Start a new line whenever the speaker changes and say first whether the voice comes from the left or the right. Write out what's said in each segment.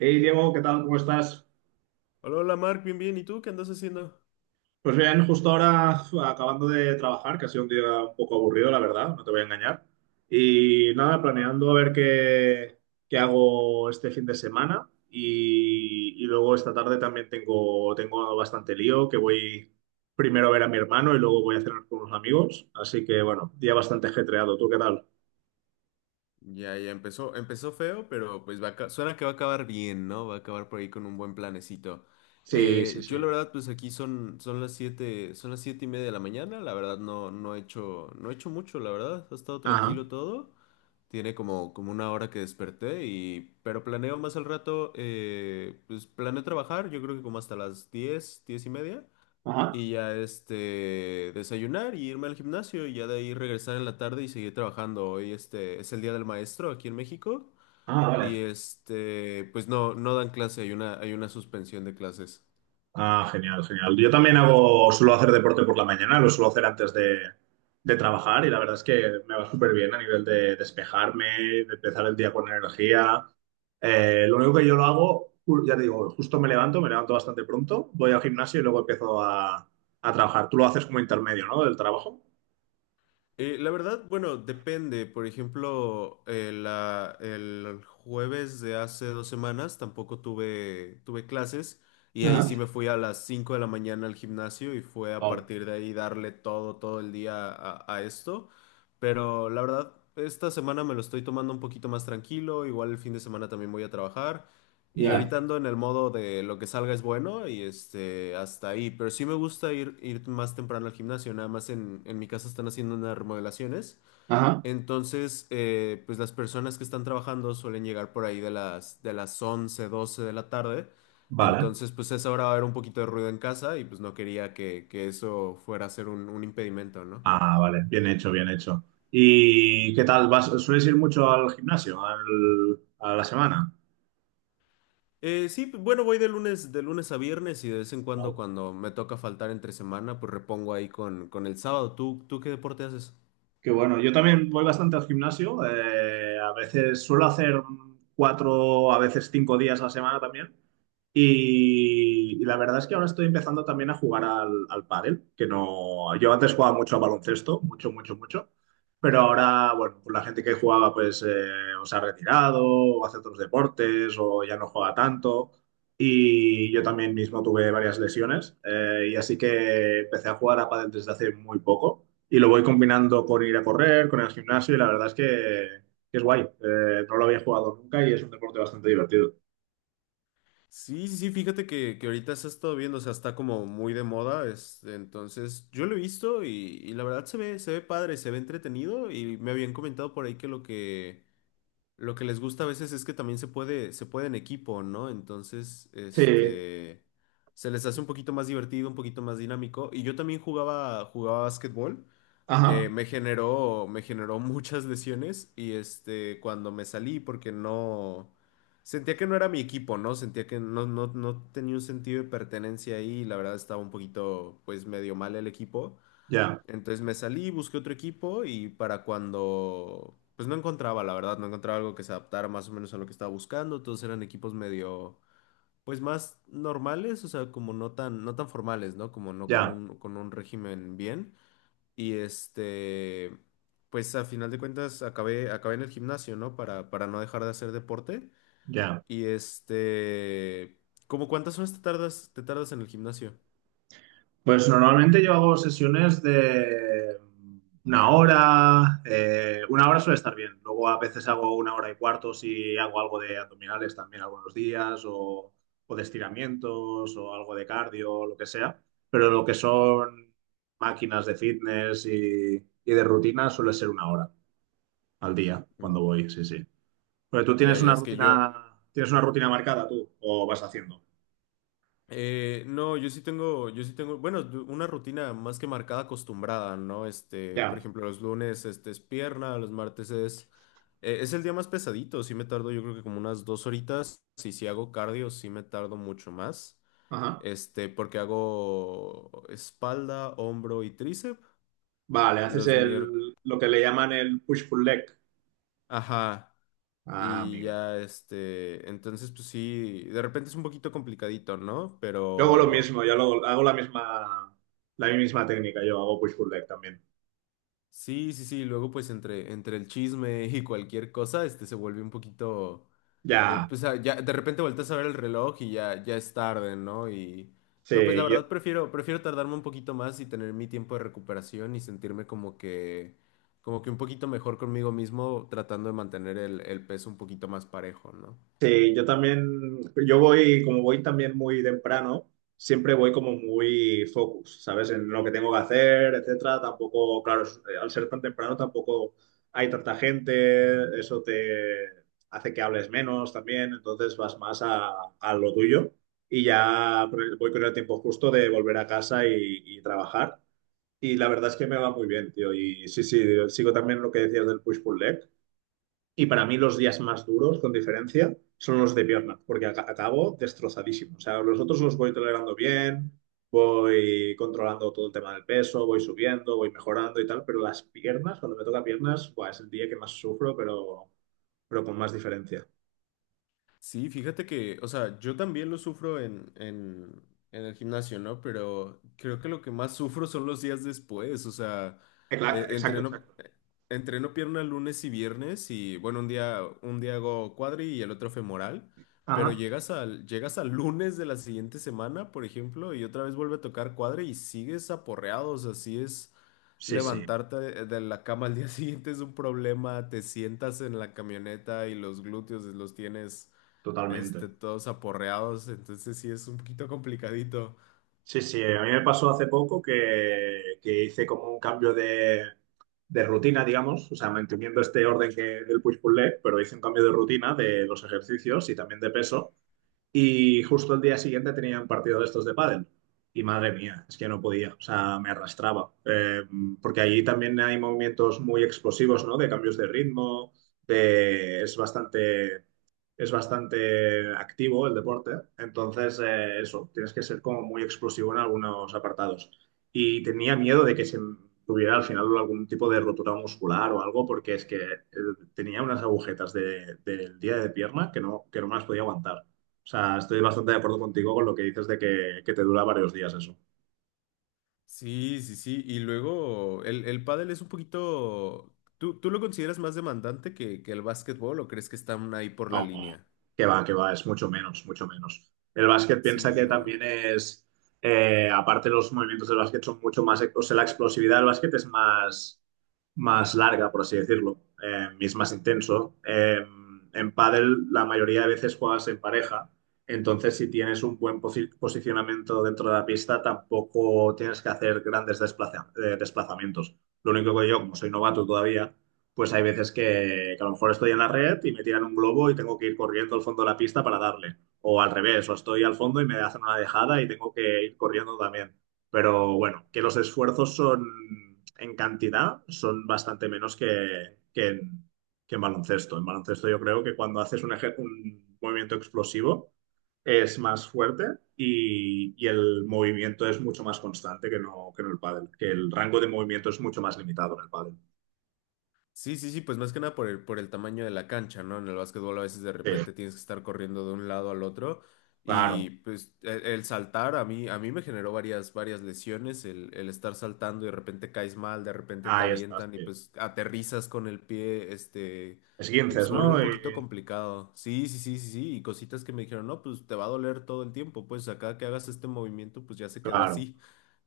right: Hey Diego, ¿qué tal? ¿Cómo estás?
left: Hola, hola Mark, bien, bien. ¿Y tú qué andas haciendo?
right: Pues bien, justo ahora acabando de trabajar, que ha sido un día un poco aburrido, la verdad, no te voy a engañar. Y nada, planeando a ver qué hago este fin de semana. Y luego esta tarde también tengo bastante lío, que voy primero a ver a mi hermano y luego voy a cenar con unos amigos. Así que bueno, día bastante ajetreado. ¿Tú qué tal?
left: Ya, ya empezó feo, pero pues suena que va a acabar bien, ¿no? Va a acabar por ahí con un buen planecito.
right: Sí, sí,
left: Yo
right: sí.
left: la verdad, pues aquí son las 7:30 de la mañana. La verdad no, no he hecho mucho, la verdad. Ha estado
right: Ajá.
left: tranquilo todo. Tiene como una hora que desperté pero planeo más al rato, pues planeo trabajar, yo creo que como hasta las 10, 10:30.
right: Ajá.
left: Y ya este, desayunar y irme al gimnasio y ya de ahí regresar en la tarde y seguir trabajando. Hoy este es el Día del Maestro aquí en México
right: Ah,
left: y
right: vale.
left: este, pues no, no dan clase, hay una suspensión de clases.
right: Ah, genial, genial. Yo también hago, suelo hacer deporte por la mañana, lo suelo hacer antes de trabajar y la verdad es que me va súper bien a nivel de despejarme, de empezar el día con energía. Lo único que yo lo hago, ya te digo, justo me levanto bastante pronto, voy al gimnasio y luego empiezo a trabajar. Tú lo haces como intermedio, ¿no? Del trabajo.
left: La verdad, bueno, depende. Por ejemplo, el jueves de hace 2 semanas tampoco tuve clases y ahí sí
right: Ajá.
left: me fui a las 5 de la mañana al gimnasio y fue a
right: Wow.
left: partir de ahí darle todo, todo el día a esto. Pero la verdad, esta semana me lo estoy tomando un poquito más tranquilo. Igual el fin de semana también voy a trabajar. Y
right: Ya.
left: ahorita ando en el modo de lo que salga es bueno y este, hasta ahí. Pero sí me gusta ir más temprano al gimnasio. Nada más en mi casa están haciendo unas remodelaciones.
right: Ajá.
left: Entonces, pues las personas que están trabajando suelen llegar por ahí de las 11 12 de la tarde.
right: Vale.
left: Entonces, pues a esa hora va a haber un poquito de ruido en casa y pues no quería que eso fuera a ser un impedimento, ¿no?
right: Ah, vale. Bien hecho, bien hecho. ¿Y qué tal? ¿Vas, sueles ir mucho al gimnasio a la semana?
left: Sí, bueno, voy de lunes a viernes y de vez en cuando
right: Wow.
left: cuando me toca faltar entre semana, pues repongo ahí con el sábado. ¿Tú qué deporte haces?
right: Qué bueno. Yo también voy bastante al gimnasio. A veces suelo hacer cuatro, a veces 5 días a la semana también. Y la verdad es que ahora estoy empezando también a jugar al pádel, que no, yo antes jugaba mucho a baloncesto, mucho, mucho, mucho, pero ahora, bueno, pues la gente que jugaba pues o se ha retirado, o hace otros deportes, o ya no juega tanto, y yo también mismo tuve varias lesiones, y así que empecé a jugar a pádel desde hace muy poco y lo voy combinando con ir a correr, con el gimnasio y la verdad es que es guay. No lo había jugado nunca y es un deporte bastante divertido.
left: Sí, sí, sí, fíjate que ahorita se ha estado viendo, o sea, está como muy de moda, este, entonces yo lo he visto y la verdad se ve padre, se ve entretenido y me habían comentado por ahí que lo que les gusta a veces es que también se puede en equipo, ¿no? Entonces,
right: Sí,
left: este, se les hace un poquito más divertido, un poquito más dinámico y yo también jugaba básquetbol. eh,
right: ajá,
left: me generó, me generó muchas lesiones y este, cuando me salí porque no, sentía que no era mi equipo, ¿no? Sentía que no tenía un sentido de pertenencia ahí y la verdad estaba un poquito, pues medio mal el equipo.
right: ya,
left: Entonces me salí, busqué otro equipo y para cuando, pues no encontraba, la verdad, no encontraba algo que se adaptara más o menos a lo que estaba buscando. Todos eran equipos medio, pues más normales, o sea, como no tan formales, ¿no? Como no con
right: ya,
left: un, con un régimen bien. Y este, pues a final de cuentas acabé en el gimnasio, ¿no? Para no dejar de hacer deporte.
right: ya.
left: Y este, ¿cómo cuántas horas te tardas en el gimnasio?
right: Pues normalmente yo hago sesiones de una hora suele estar bien. Luego a veces hago una hora y cuarto si hago algo de abdominales también algunos días o de estiramientos o algo de cardio, lo que sea. Pero lo que son máquinas de fitness y de rutina suele ser una hora al día
left: Mm.
right: cuando voy, sí, sí. Porque tú
left: Ya,
right: tienes
left: ya,
right: una
left: es que yo,
right: rutina, tienes una rutina marcada tú o vas haciendo.
left: no, yo sí tengo, bueno, una rutina más que marcada, acostumbrada, ¿no? Este, por
right: Ya,
left: ejemplo, los lunes, este, es pierna, los martes es el día más pesadito, sí me tardo yo creo que como unas 2 horitas, y si hago cardio, sí me tardo mucho más.
right: ajá.
left: Este, porque hago espalda, hombro y tríceps
right: Vale, haces
left: los miércoles.
right: el, lo que le llaman el push-pull leg.
left: Ajá.
right: Ah,
left: Y
right: amigo.
left: ya, este, entonces, pues sí, de repente es un poquito complicadito, ¿no?
right: Yo hago lo
left: Pero,
right: mismo, yo hago la misma técnica, yo hago push pull leg también.
left: sí, sí, sí, luego pues entre el chisme y cualquier cosa, este se vuelve un poquito,
right: Ya,
left: pues ah, ya de repente volteas a ver el reloj y ya, ya es tarde, ¿no? Y pero pues la
right: sí,
left: verdad prefiero tardarme un poquito más y tener mi tiempo de recuperación y sentirme como que un poquito mejor conmigo mismo tratando de mantener el peso un poquito más parejo, ¿no?
right: sí, yo también, yo voy, como voy también muy temprano, siempre voy como muy focus, ¿sabes? En lo que tengo que hacer, etcétera. Tampoco, claro, al ser tan temprano tampoco hay tanta gente, eso te hace que hables menos también, entonces vas más a lo tuyo y ya pues, voy con el tiempo justo de volver a casa y trabajar. Y la verdad es que me va muy bien, tío. Y sí, sí, sigo también lo que decías del push-pull leg. Y para mí los días más duros, con diferencia, son los de pierna, porque acabo destrozadísimo. O sea, los otros los voy tolerando bien, voy controlando todo el tema del peso, voy subiendo, voy mejorando y tal, pero las piernas, cuando me toca piernas, buah, es el día que más sufro, pero con más diferencia.
left: Sí, fíjate que, o sea, yo también lo sufro en el gimnasio, ¿no? Pero creo que lo que más sufro son los días después, o sea,
right: Claro,
left: eh,
right: exacto,
left: entreno,
right: exacto.
left: eh, entreno pierna lunes y viernes y, bueno, un día hago cuadri y el otro femoral, pero
right: Ajá.
left: llegas al lunes de la siguiente semana, por ejemplo, y otra vez vuelve a tocar cuadri y sigues aporreado, o sea, así es
right: Sí, sí,
left: levantarte de la cama al día siguiente es un problema, te sientas en la camioneta y los glúteos los tienes este,
right: totalmente.
left: todos aporreados, entonces sí es un poquito complicadito.
right: Sí, sí, a mí me pasó hace poco que hice como un cambio de rutina, digamos, o sea, manteniendo este orden que, del push-pull leg, pero hice un cambio de rutina de los ejercicios y también de peso. Y justo el día siguiente tenía un partido de estos de pádel. Y madre mía, es que no podía, o sea, me arrastraba. Porque allí también hay movimientos muy explosivos, ¿no? De cambios de ritmo, de... es bastante, es bastante activo el deporte. Entonces, eso, tienes que ser como muy explosivo en algunos apartados. Y tenía miedo de que se tuviera al final algún tipo de rotura muscular o algo, porque es que tenía unas agujetas del día de pierna que no me las podía aguantar. O sea, estoy bastante de acuerdo contigo con lo que dices de que te dura varios días eso.
left: Sí, sí, sí, y luego el pádel es un poquito. ¿Tú lo consideras más demandante que el básquetbol o crees que están ahí por
right: No,
left: la línea?
right: que va, es mucho menos, mucho menos. El básquet piensa
left: Sí,
right: que
left: ¿no?
right: también es, aparte los movimientos del básquet son mucho más, o sea, la explosividad del básquet es más larga, por así decirlo, y es más intenso. En pádel la mayoría de veces juegas en pareja, entonces si tienes un buen posicionamiento dentro de la pista, tampoco tienes que hacer grandes desplazamientos. Lo único que yo, como soy novato todavía, pues hay veces que a lo mejor estoy en la red y me tiran un globo y tengo que ir corriendo al fondo de la pista para darle. O al revés, o estoy al fondo y me hacen una dejada y tengo que ir corriendo también. Pero bueno, que los esfuerzos son en cantidad, son bastante menos que en baloncesto. En baloncesto yo creo que cuando haces un movimiento explosivo es más fuerte y el movimiento es mucho más constante que no, que en el pádel, que el rango de movimiento es mucho más limitado en el pádel.
left: Sí, sí, sí, pues más que nada por el tamaño de la cancha, ¿no? En el básquetbol a veces de
right: Sí,
left: repente tienes que estar corriendo de un lado al otro
right: claro,
left: y pues el saltar a mí me generó varias, varias lesiones, el estar saltando y de repente caes mal, de repente te
right: ahí estás,
left: avientan y
right: sí.
left: pues aterrizas con el pie, este, y pues
right: Esguinces,
left: se vuelve un
right: ¿no?
left: poquito
right: Y,
left: complicado. Sí, sí, sí, sí, sí, y cositas que me dijeron, no, pues te va a doler todo el tiempo, pues acá que hagas este movimiento, pues ya se quedó
right: claro,
left: así,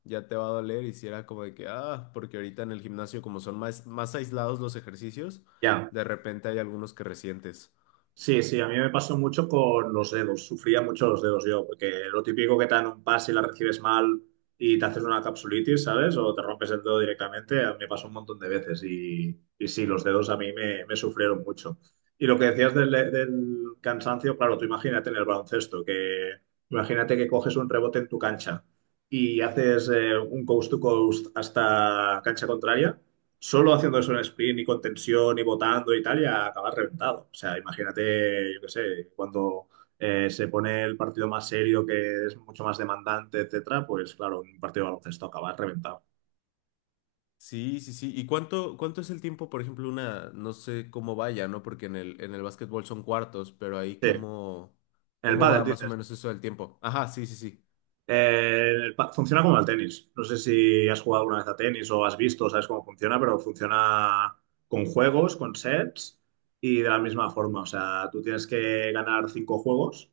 left: ya te va a doler. Y si era como de que, ah, porque ahorita en el gimnasio como son más, más aislados los ejercicios,
right: ya.
left: de repente hay algunos que resientes.
right: Sí, sí, a mí me pasó mucho con los dedos. Sufría mucho los dedos yo, porque lo típico que te dan un pase y la recibes mal y te haces una capsulitis, ¿sabes? O te rompes el dedo directamente, a mí me pasó un montón de veces. Y sí, los dedos a mí me sufrieron mucho. Y lo que decías del cansancio, claro, tú imagínate en el baloncesto, que imagínate que coges un rebote en tu cancha y haces un coast to coast hasta cancha contraria. Solo haciendo eso en sprint y con tensión y botando y tal, ya acabas reventado. O sea, imagínate, yo qué sé, cuando se pone el partido más serio, que es mucho más demandante, etcétera, pues claro, un partido de baloncesto acabas reventado.
left: Sí, sí, sí. ¿Y cuánto es el tiempo, por ejemplo, una, no sé cómo vaya, ¿no? Porque en el básquetbol son cuartos, pero ahí
right: Sí, en
left: cómo,
right: el
left: cómo
right: pádel
left: va más o
right: dices.
left: menos eso del tiempo. Ajá, sí, sí, sí.
right: Funciona como el tenis. No sé si has jugado alguna vez a tenis o has visto, sabes cómo funciona, pero funciona con juegos, con sets y de la misma forma. O sea, tú tienes que ganar cinco juegos.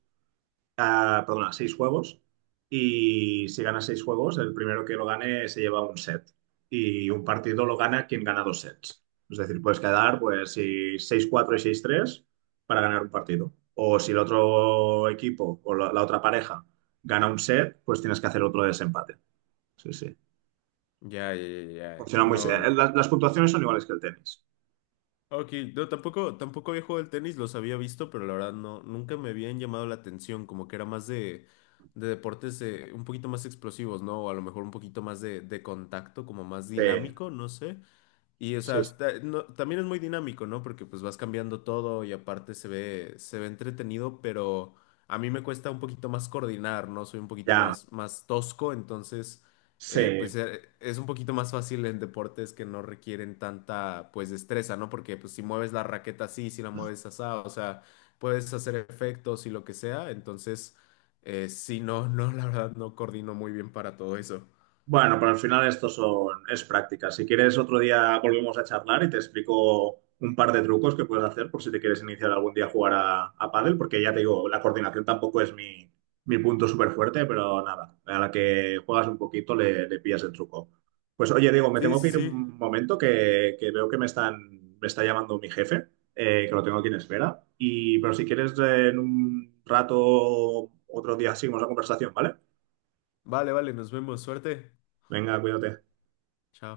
right: Ah, perdona, seis juegos. Y si gana seis juegos, el primero que lo gane se lleva un set. Y un partido lo gana quien gana dos sets. Es decir, puedes quedar pues si 6-4 y 6-3 para ganar un partido. O si el otro equipo o la otra pareja gana un set, pues tienes que hacer otro desempate. Sí, sí.
left: Ya, ya, ya, ya.
right: Funciona muy... eh,
left: No.
right: Las, las puntuaciones son iguales que el tenis.
left: Ok, no, tampoco había jugado al tenis, los había visto, pero la verdad no, nunca me habían llamado la atención, como que era más de deportes un poquito más explosivos, ¿no? O a lo mejor un poquito más de contacto, como más
right: Sí,
left: dinámico, no sé. Y, o sea,
right: sí, sí.
left: también es muy dinámico, ¿no? Porque pues vas cambiando todo y aparte se ve entretenido, pero a mí me cuesta un poquito más coordinar, ¿no? Soy un poquito
right: Ya,
left: más, más tosco, entonces, pues
right: sí.
left: es un poquito más fácil en deportes que no requieren tanta, pues, destreza, ¿no? Porque pues si mueves la raqueta así, si la mueves asá, o sea, puedes hacer efectos y lo que sea, entonces, sí, no, no, la verdad no coordino muy bien para todo eso.
right: Bueno, pero al final esto es práctica. Si quieres, otro día volvemos a charlar y te explico un par de trucos que puedes hacer por si te quieres iniciar algún día a jugar a pádel, porque ya te digo, la coordinación tampoco es mi punto súper fuerte, pero nada, a la que juegas un poquito le pillas el truco. Pues oye, Diego, me
left: Sí,
right: tengo que
left: sí,
right: ir
left: sí.
right: un momento que veo que me está llamando mi jefe, que lo tengo aquí en espera. Pero si quieres, en un rato, otro día seguimos la conversación, ¿vale?
left: Vale, vale, nos vemos. Suerte.
right: Venga, cuídate.
left: Chao.